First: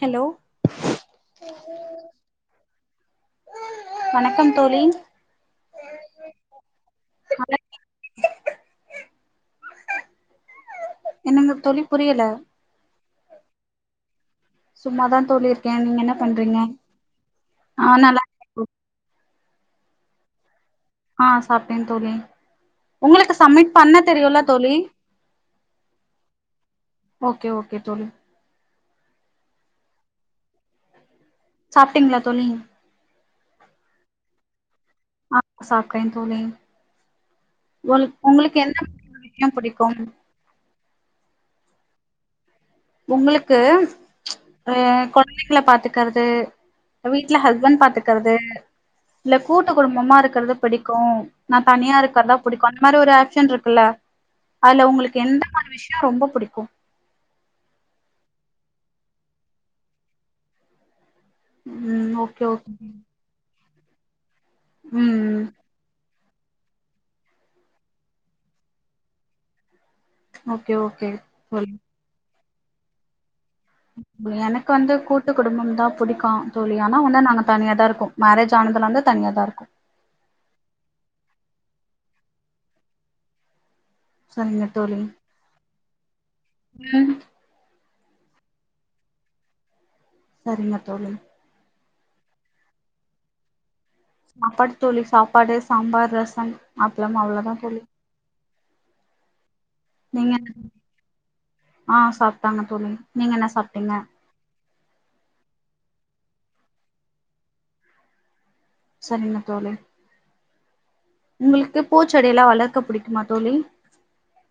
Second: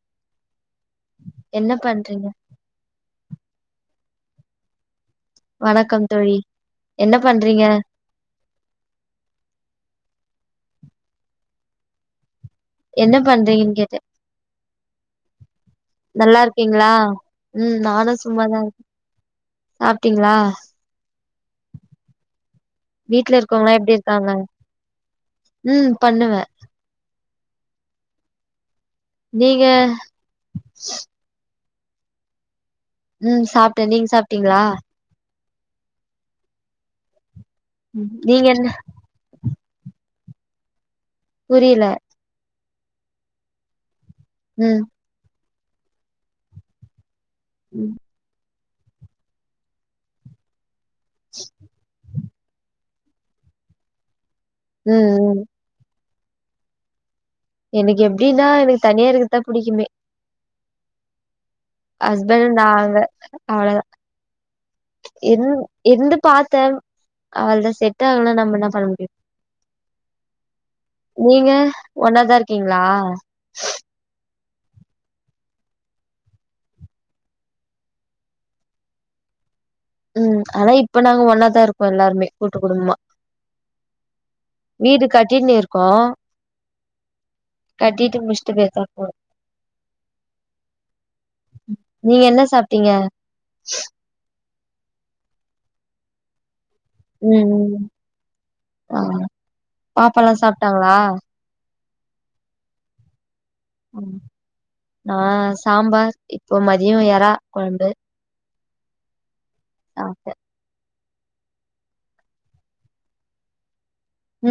Hello என்ன பண்றீங்க வணக்கம் தோழி வணக்கம் தோழி என்ன பண்றீங்க என்னங்க தோழி புரியல என்ன பண்றீங்கன் கேட்ட சும்மாதா தோழி இருக்கே நீங்க என்ன நல்லா பண்றீங்க இருக்கீங்ளா ம் ஆ நானு நல்லா சும்மாதா இருக்க சாப்டீங்ளா ஆ சாப்டே தோழி உங்களுக்கு வீட்ல சமய இருக்கவங்களா எப்டி பண்ண இருக்காங்க தெரியுல தோழி ம் பண்ணுவே ஓகே ஓகே தோழி நீங்க சாப்டீங்ளா தோழி ம் சாப்ட நீங் சாப்டீங்ளா ஆ சாப்டே தோழி உ உங்களுக்கு என்ன [inaudible] என்ன புடிக்கு புரியல உங்களுக்கு ஆ ம் கொழந்தைகள பாத்துக்கறது வீட்ல ஹஸ்பண்ட் ம் பாத்துக்கறது இல்ல கூட்டு குடும்பமா இருக்கறது பிடிக்கு நா தனியா இருக்கறதா புடிக்கு அந்த மாரி ஒரு ஆப்ஷன் இருக்குல்ல அதுல ம் உங்களுக்கு ம். எந்த மாரி விஷ்யோ ரொம்ப புடிக்கு எனக்கு எப்டின்னா எனக்கு தனியா இருக்கதா புடிக்குமே ம் ஓகே ஹஸ்பண்ட் ஓகே நாங்க அவ்ளதா ம் இருந் இருந்து பாத்தே அவளதா செட் ஆகல நம்ப என்ன பண்ண முடியு ஓகே ஓகே நீங்க தோழி ஒன்னாதா இருக்கீங்ளா எனக்கு வந்து கூட்டு குடும்பம் தா புடிக்கு தோழி ஆனா வந்து நாங்க தனியாதா இருக்கோ மேரேஜ் ஆனதுல இருந்து தனியாதா இருக்கோ ம் ஆனா இப்ப நாங்க ஒன்னாதா இருக்கோ எல்லாருமே கூட்டு குடும்பமா சரிங்க தோழி வீடு கட்டின்னு இருக்கோ ம் கட்டிட்டு முடிச்டு பேசாம போனு சரிங்க தோழி நீங்க என்ன சாப்டீங்க சாப்பாடு தோழி சாப்பாடு சாம்பார் ரசம் அப்ளம் ம் அவ்ளதா தோழி ம் ஆ பாப்பால்லா நீங்க என்ன சாப்ட்டாங்களா ஆ சாப்டாங்க தோழி நீங்க என்ன சாப் நா சாம்பார் இப்போ மதியோ எறா கொழம்பு சரிங்க தோழி சாப்டே உங்களுக்கு பூச்செடில்லா வளர்க்க புடிக்குமா தோழி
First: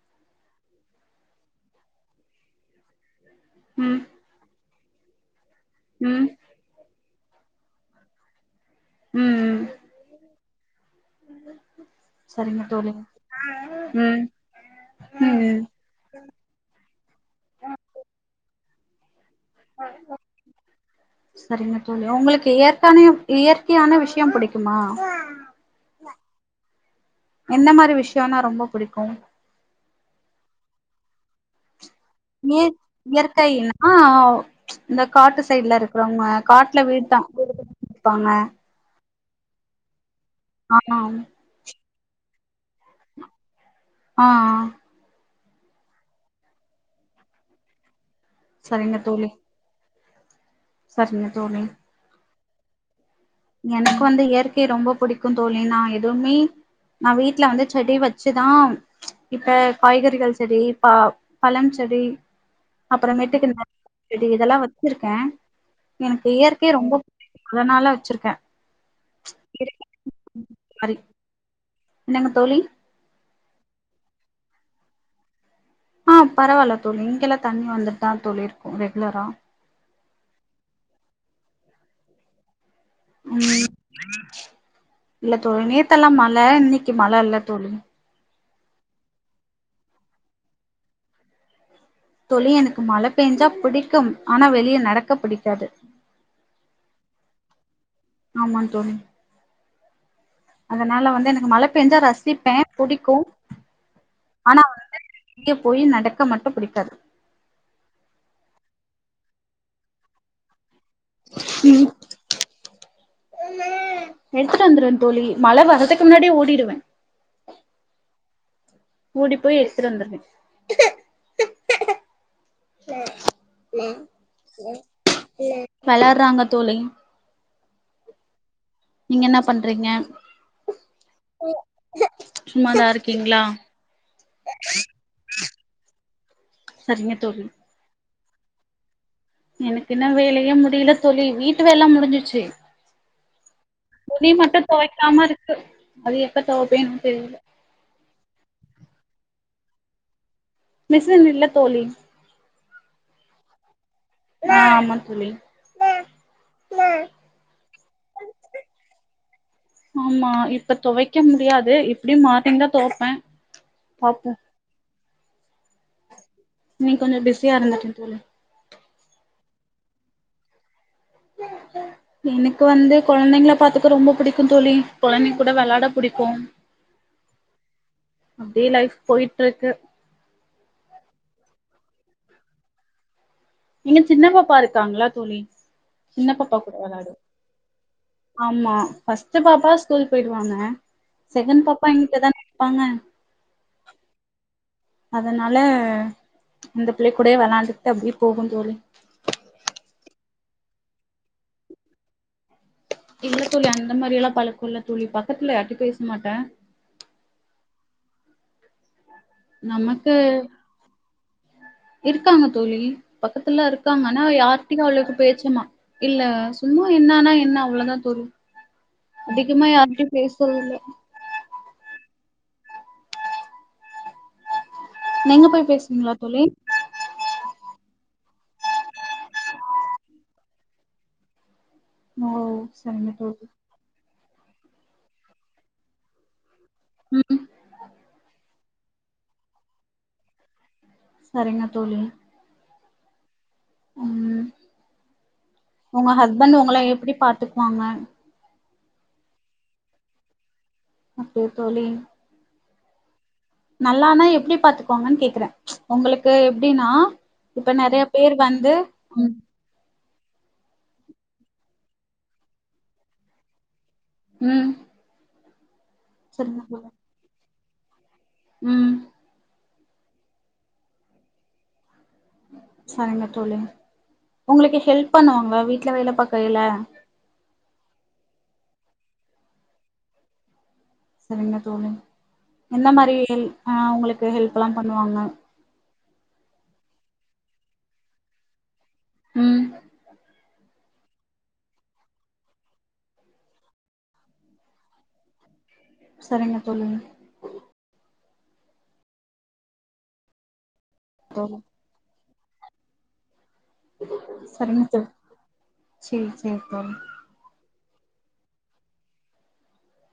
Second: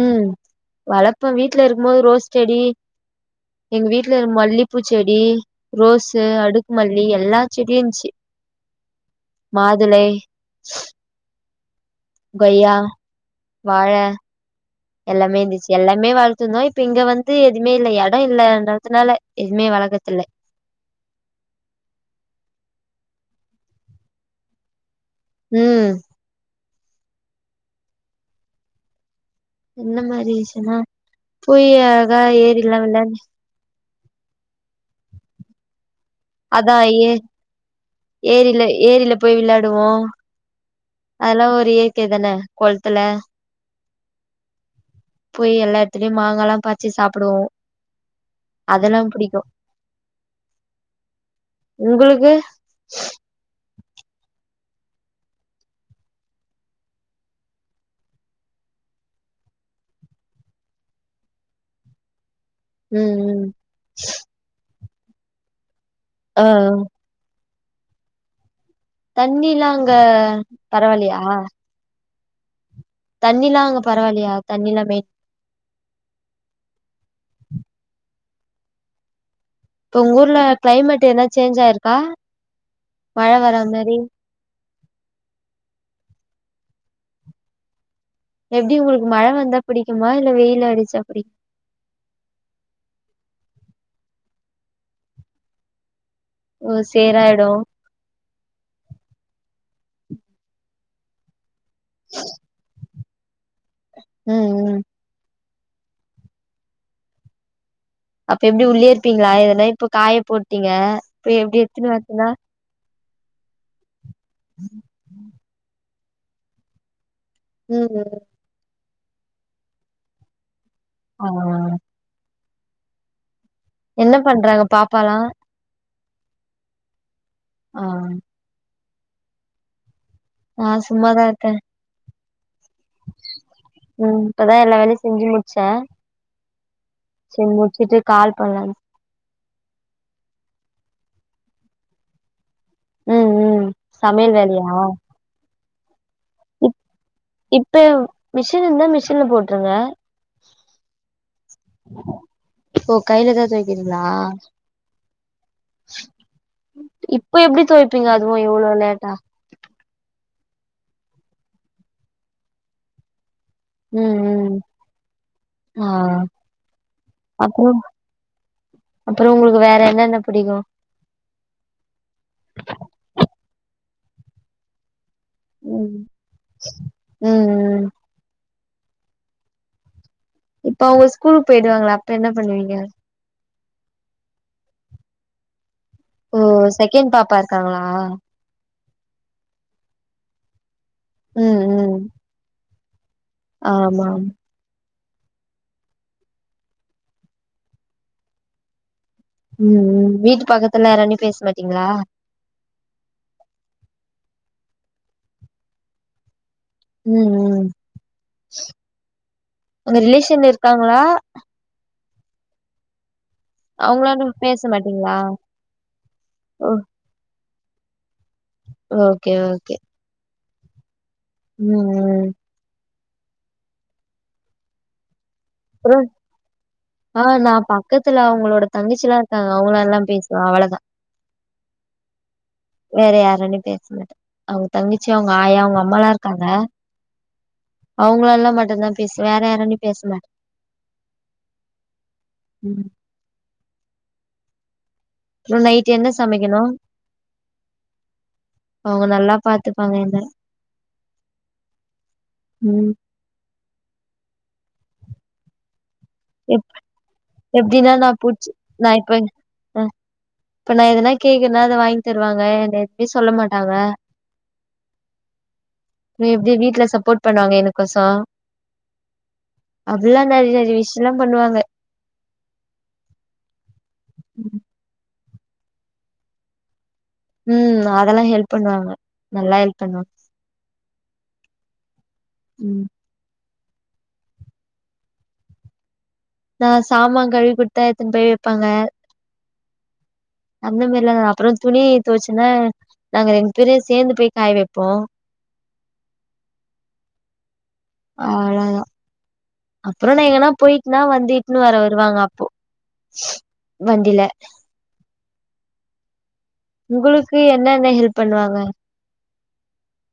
ம் வளப்பே வீட்ல இருக்கும்போது ரோஸ் செடி எங்க ம் வீட்ல இரு மல்லிப்பூ செடி ரோஸ் ம் அடுக்கு மல்லி எல்லா செடியு இருந்ச்சி ம் ம் மாதுளை சரிங்க கொய்யா தோழி வாழ ம் எல்லாமே ம் இருந்துச்சு எல்லாமே வளத் துருந்தோ இப்ப இங்க வந்து எதுமே இல்ல எடோ இல்லன்றதுனால எதுமே வளக்கர்தில்ல சரிங்க தோழி உங்களுக்கு இயற்கான இயற்கையான விஷ்யோ புடிக்குமா ம் எந்த மாரி விஷ்யோன்னா ரொம்ப புடிக்கு என்ன மாரி விஷ்யோன்னா போய் அழகா ஏறில்லா விளாண் கைனா இந்த காட்டு சைட்ல இருக்குறவங்க அதா ஏ ஏரில ஏரில போய் விளாடுவோ ஆ ஆ அதெல்லா ஒரு இயற்கை தான கொள்த்துல ஆ ஆ போய் எல்லா எடத்துலயு மாங்கால்லா பறிச்சு சாப்டுவோ சரிங்க அதெல்லா தோழி புடிக்கு சரிங்க தோழி உங்களுக்கு எனக்கு வந்து இயற்கை ரொம்ப புடிக்கு தோழி நா எதுவுமே நா வீட்ல வந்து செடி வச்சுதா இப்ப காய்கறிகள் செடி பா பழம் செடி ம் ம் அப்பறமேட்டுக்கு நெ செடி இதெல்லா வச்சிருக்கே எனக்கு ஆ இயற்கை ரொம்ப அதனால வச்சுருக்கே தண்ணிலா அங்க பரவால்லியா என்னங்க தோழி தண்ணில்லா அங்க பரவால்லியா தண்ணில்லா மே ஆ பரவால்ல தோழி இங்கல்லா தண்ணி வந்துட்டு தா தோழி இருக்கு ரெகுலரா இப்ப உங்க ஊர்ல கிளைமேட் எதனா சேஞ்ச் ஆயிருக்கா மழ வர ம் மேரி இல்ல தோழி நேத்தெல்லா மழ இன்னைக்கு மழ இல்ல தோழி எப்டி உங்களுக்கு மழ வந்தா பிடிக்குமா இல்ல வெயில் அடிச்சா பிடிக் தோழி எனக்கு மழ பேஞ்சா பிடிக்கும் ஆனா வெளிய நடக்க பிடிக்காது ஓ சேராயிடு ஆமா தோழி அதனால வந்து எனக்கு மழ பேஞ்சா ரசிப்பே புடிக்கு ம் ஆனா ம் வந்து வெளிய போய் நடக்க மட்டு புடிக்காது அப்ப எப்டி உள்ளயே இருப்பீங்களா எதனா இப்ப காய போட்டீங்க இப்ப எப்டி எத்துன்னு வரதுனா எடுத்துட்டு வந்துருவ தோழி மழ வரதுக்கு முன்னாடியே ஓடிடுவ ம் ஓடி போய் எடுத்துட்டு வந்துருவே ஆ உம் என்ன பண்றாங்க உம் பாப்பாலா வெளாட்றாங்க தோழி ஆ நீங்க என்ன பண்றீங்க நா சும்மாதா இருக்க சும்மாதா இருக்கீங்களா ம் இப்பதா எல்லா வேலையு செஞ்சு முடிச்ச சரிங்க தோழி சேரி முடிச்சிட்டு கால் பண்லானு எனக்கு இன்னு வேலையே முடியில தோழி வீட்டு வேலல்லா முடிஞ்சுச்சு ம் ம் துணி சமையல் மட்டு வேலையா தொவைக்காம இருக்கு அது எப்ப இப் தொவைப்பேனோ தெரில இப்ப மிஷின் இருந்தா மிஷின்ல போட்ருங்க மிஷின் இல்ல தோழி ஓ கைலதா தொவைக்கிறிங்களா ஆமா தோழி இப்ப எப்டி தொவைப்பீங்க அதுவு இவ்வள லேட்டா ஆமா இப்ப தொவைக்க முடியாது எப்டியு மார்னிங்தா தொவப்பே ம் பாப்போ ம் ஆ இன்னைக்கு கொஞ்சோ பிஸியா அப்றம் இருந்துட்டே தோழி அப்பற உங்களுக்கு வேற என்னென்ன புடிக்கு எனக்கு வந்து கொழந்தைங்கள பாத்துக்க ரொம்ப புடிக்கு தோழி கொழந்தைங் கூட வெளாட ம் புடிக்கு ம் ம் அப்டியே லைஃப் போய்ட்ருக்கு இப்ப அவுங்க ஸ்கூலுக்கு போய்டுவாங்கல்ல அப்ப என்ன பண்ணுவீங்க எங்க சின்ன பாப்பா இருக்காங்கல்ல தோழி சின்ன ஓ பாப்பா கூட செகண்ட் வெளாடு பாப்பா இருக்காங்களா ஆமா ஃபஸ்ட்டு பாப்பா ஸ்கூல் போய்ருவாங்க செகண்ட் ம் பாப்பா ம் எங்கிட்ட தான இருப்பாங்க ஆமா அதனால அந்த பிள்ளை கூடயே வெளாண்டுட்டு அப்டியே போகும் தோழி ம் ம் வீட்டுப் பக்கத்துல யாரான்டையு பேச மாட்டீங்களா இல்ல தோழி அந்த மாரில்லா பழக்க இல்ல தோழி பக்கத்துல யார்ட்டையு பேச மாட்ட ம் ம் உங்க நமக்கு ரிலேஷன் இருக்காங்ளா இருக்காங்க தோழி பக்கத்துல இருக்காங்க ஆனா அவங்களாண்ட பேச யாரிட்டயு அவ்ளவுக்கு மாட்டீங்களா பேச்சமா இல்ல ஓ சும்மா இரு என்னனா என்ன அவ்ளதா தோழி ஓகே அதிகமா ஓகே யார்கிட்டயு பேசறதில்ல ம் ம் நீங்க போய் பேசுவீங்களா தோழி அ நான் பக்கத்துல அவங்களோட தங்கச்சில்லா இருக்காங்க அவங்களல்லா பேசுவ அவ்ளதா நௌ வேற யாரன்டையும் பேச மாட்ட அவங்க தங்கச்சி அவங்க ஆயா அவங்க அம்மாலா இருக்காங்க ம். அவங்களல்ல மட்டும்தா பேசுவே வேற யாரான்டையு பேச மாட்ட சரிங்க தோழி ம் ம். அப்றோ நைட் உங்க என்ன ஹஸ்பண்ட் சமைக்கணு உங்கள எப்டி பாத்துப்பாங்க அவங்க நல்லா பாத்துப்பாங்க என்ன அப்டியா தோழி ம் நல்லானா எப்டி பாத்துக்குவாங்கன் கேக்குற உங்களுக் கு எப் எப்டின்னா இப்ப எப்டின்னா நறைய நா பேர் புட்ச்சு வந்து நா இப்ப அ இப்ப நா எதனா கேக்குறனா அத வாங்கி தருவாங்க என்ன எதுவுமே சொல்ல மாட்டாங்க ம் மே பி சரிங்க வீட்ல தோழி. சப்போர்ட் பண்ணுவாங்க எனக்கோச ம் அதெல்லா நறைய நறைய விஷயல்லா பண்ணுவாங்க சரிங்க தோழி உங்களுக்கு ஹெல்ப் பண்ணுவாங்கள வீட்ல வேல பாக்கைல ம் அதெல்லா ஹெல்ப் பண்ணுவாங்க நல்லா ஹெல்ப் பண்ணுவாங்க சரிங்க தோழி ம் எந்த மாரி ஹெல் அ உங்களுக்கு ஹெல்ப்ல்லா பண்ணுவாங்க நான் சாமான் கழுவி குடுத்தா எடுத்துன்னு போய் வப்பாங்க ம் அந்த மாரிலா அப்ற துணி துவச்சன்னா நாங்க ரெண்டு பேரு சேர்ந்து போய் காய வப்போ சரிங்க தோழி அவ்ளோ தா அப்ற நா எங்கனா போய்ட்னா வந்து தோழி இட்டுனு வர வாங்க அப்போ வண்டில சரிங்க தோழி சரி சரி தோழி க்கு என்ன என்ன ஹெல்ப் பண்ணுவாங்க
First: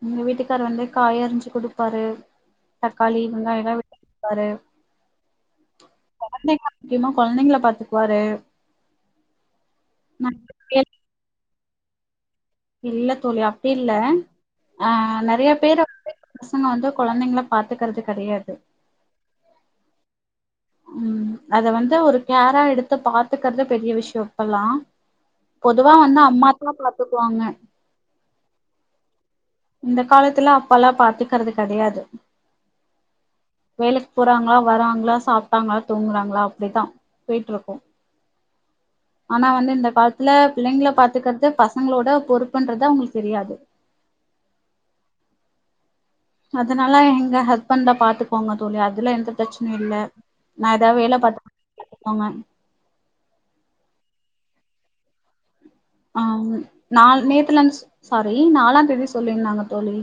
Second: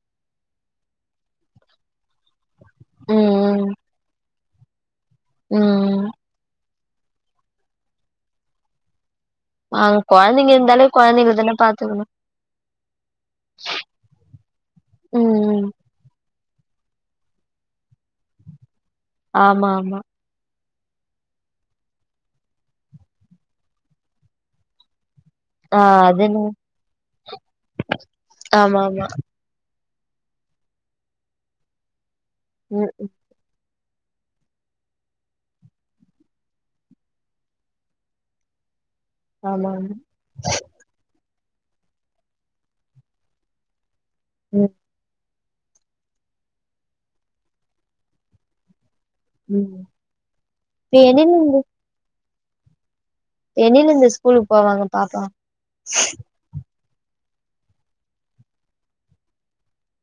உங்க வீட்டுக்காரு வந்து காய் அரிஞ்சு குடுப்பாரு ம் தக்காளி வெங்காய எல்லா வெட்டி குடுப்பாரு ம் கொழந்தைங்க முக்கியமா கொழந்தைங்கள பாத்துக்குவாரு ஆங் கொழந்தைங்க இருந்தாலே கொழந்தைங்கல தான பாத்துக்கணு இல்ல தோழி அப்டி இல்ல அ ம் நறைய ம் பேர் வந்து பசங்க வந்து கொழந்தைங்கள பாத்துக்கிறது கெடையாது ஆமா ஆமா ம் அத வந்து ஒரு கேரா எடுத்து பாத்துக்கறது பெரிய விஷய இப்பல்லா ஆ பொதுவா வந்து அது என்னமோ அம்மாதா பாத்துக்குவாங்க ஆமா ஆமா இந்த காலத்துல அப்பால்லா பாத்துக்கறது கெடையாது ம் வேலைக் போறாங்ளா வராங்ளா சாப்ட்டாங்ளா தூங்குறாங்ளா அப்டி தா போய்ட்ருக்கூ ஆனா ஆமா வந்து இந்த ஆமா காலத்துல பிள்ளைங்கள பாத்துக்கற்து பசங்களோட பொறுப்புண்றத அவுங்களுக்கு தெரியாது ம் அதனால எங்க ஹஸ்பண்ட்தா பாத்துக்குவாங்க தோழி அதுல எந்த பிரச்சன ம் இல்ல நா ஏதாவ இப்ப வேல பாத் எண்ணிலருந்து கொங்க என்னெயிலந்து ஸ்கூலுக் போவாங்க பாப்பா அவ்ங்கு நாள் நேத்துலந்து ஸ் சாரி நாலாந் தேதி சொல்லிர்ந்தாங்க தோழி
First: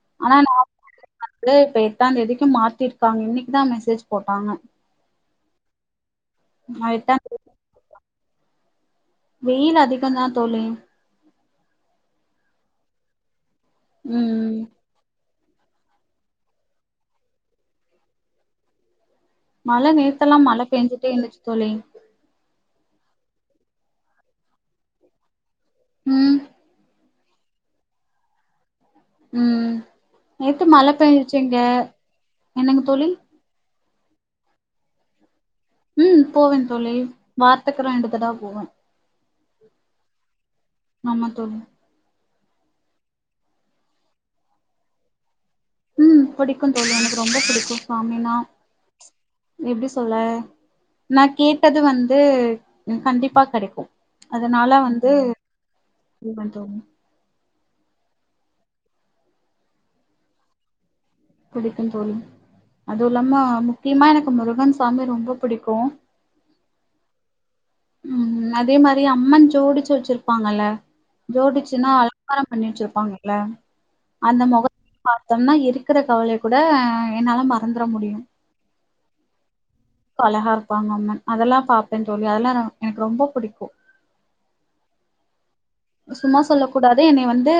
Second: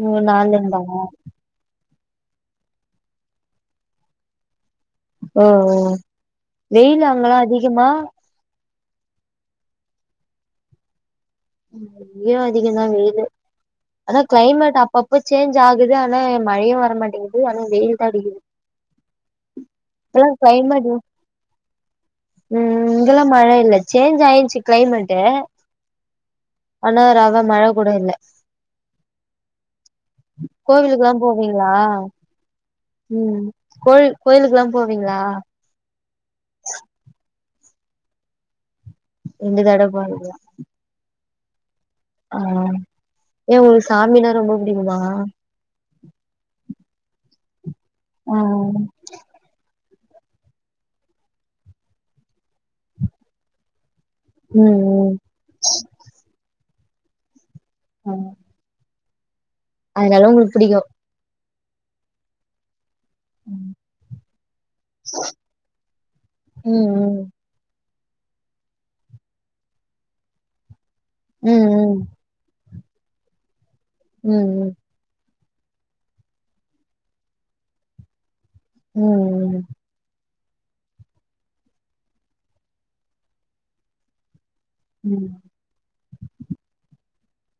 ஓ நால்லந்தாங்க ப்ளே இப்ப எட்டாந்தேதிக்கு மாத்திருக்காங்க இன்னைக்குதா மெசேஜ் போட்டாங்க ஓஓ நா வெயில் எட்டாந் தேதி அங்களா அதிகமா வெயில் அதிகந்தா தோழி இங்கயு அதிகந்தா வெயிலு அனா ம் க்ளைமேட் அப் அப்பப்ப சேஞ்ச் ஆகுது ஆனா மழையு வரமாட்டேங்குது ஆனா வெயில் தா அடிக்குது மழ இப்பல்லா நேத்தெல்லா மழ கிளைமேட் பேஞ்சுட்டே இருந்துச்சி தோழி ம் இங்கெல்லாம் மழ இல்ல சேஞ்ச் ஆயிர்ச்சி க்ளைமேட்டு் ம் ஆனா ரவ மழ கூட இல்ல ம் நேத்து மழ கோவிலுக்குல்லா பெஞ்சுச்சு இங்க போவீங்ளா என்னங்க தோழி ம் கோழி கோயில்க்குல்லாம் போவிங்ளா ம் போவேன் தோழி வாரத்க்கு ரெண்டு தடவ போவே ரெண்டு தடவ போவிங்ளா ஆமா தோழி ஆ ஏ உங்களுக்கு சாமினா ரொம்ப புடிக்குமா ம் பிடிக்குந் தோழி எனக்கு ரொம்ப புடிக்கூ சாமினா ம் எப்டி சொல் சொல்ல நா கேட்டது வந்து கண்டிப்பா கெடைக்கூ அதனால வந்து ம் இது கொஞ்சோ அ அதனால உங்குளுக்கு புடிக்கூ புடிக்குந் தோழி அதுவு இல்லாம முக்கியமா எனக்கு முருகன் சாமி ரொம்ப புடிக்கூ ம் ம் ம் அதே மாரி அம்மன் ஜோடிச்சு வச்சிருப்பாங்கல்ல ம் ஜோடிச்சுன்னா ம் அலங்காரம் பண்ணி வச்சிருப்பாங்கல்ல அந்த ம் மொகத்த பாத்தோம்னா இருக்குற கவலைய கூட என்னால மறந்துட முடியு ம்ம் அழகா இருப்பாங்க அம்மன் அதெல்லாம் பாப்பேன் தோழி அதெல்லா நா எனக்கு ரொம்ப புடிக்கும் ம் சும்மா சொல்லக் கூடாது என்னய வந்து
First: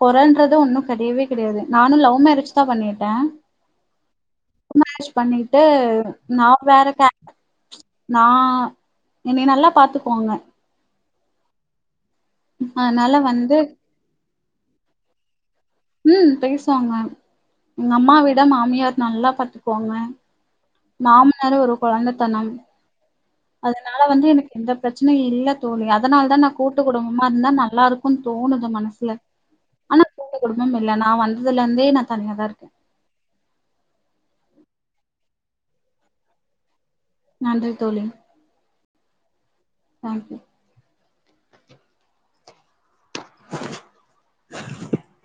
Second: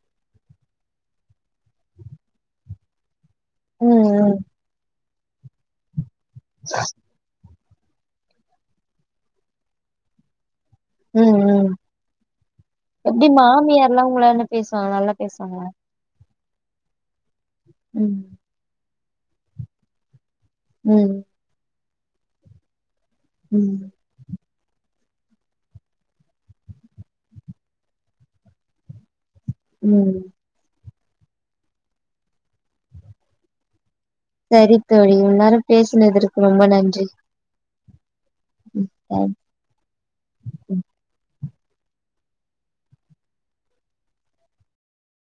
கொறன்றது ஒன்னும் கெடையவே கெடையாது நானு லவ் மேரேஜ் தா பண்ணிகிட்டே ம் ம் லவ் மேரேஜ் பண்ணிகிட்டு நா வேற கே நா என்னிய நல்லா பாத்துக்குவாங்க ம் ம் அதனால எப்டி வந்து மாமியார்ல்லா உங்களான்ட பேசுவாங்களா நல்லா பேசுவாங்களா ம் பேசுவாங்க எங்க அம்மா ம் விட மாமியார் நல்லா பாத்துக்குவாங்க ம் மாமனாரு ஒரு கொழந்தத்தனம் ம் அதனால ட வந்து எனக்கு எந்த பிரச்னையு இல்ல தோழி அதனால்தா நா கூட்டு குடும்பமா இந்தா நல்லாருக்குன் தோணுது மனசுல. ஆனா ம். கூட்டு குடும்பம் இல்ல நா வந்ததுலந்தே நா தனியாதாருக்கே. சரி தோழி இவ்ள் நேரோ பேசுனதற்க் ரொம்ப நன்றி. நன்றி தோழி. ம்ஹு பேண் தேங்க் யூ. [inaudible]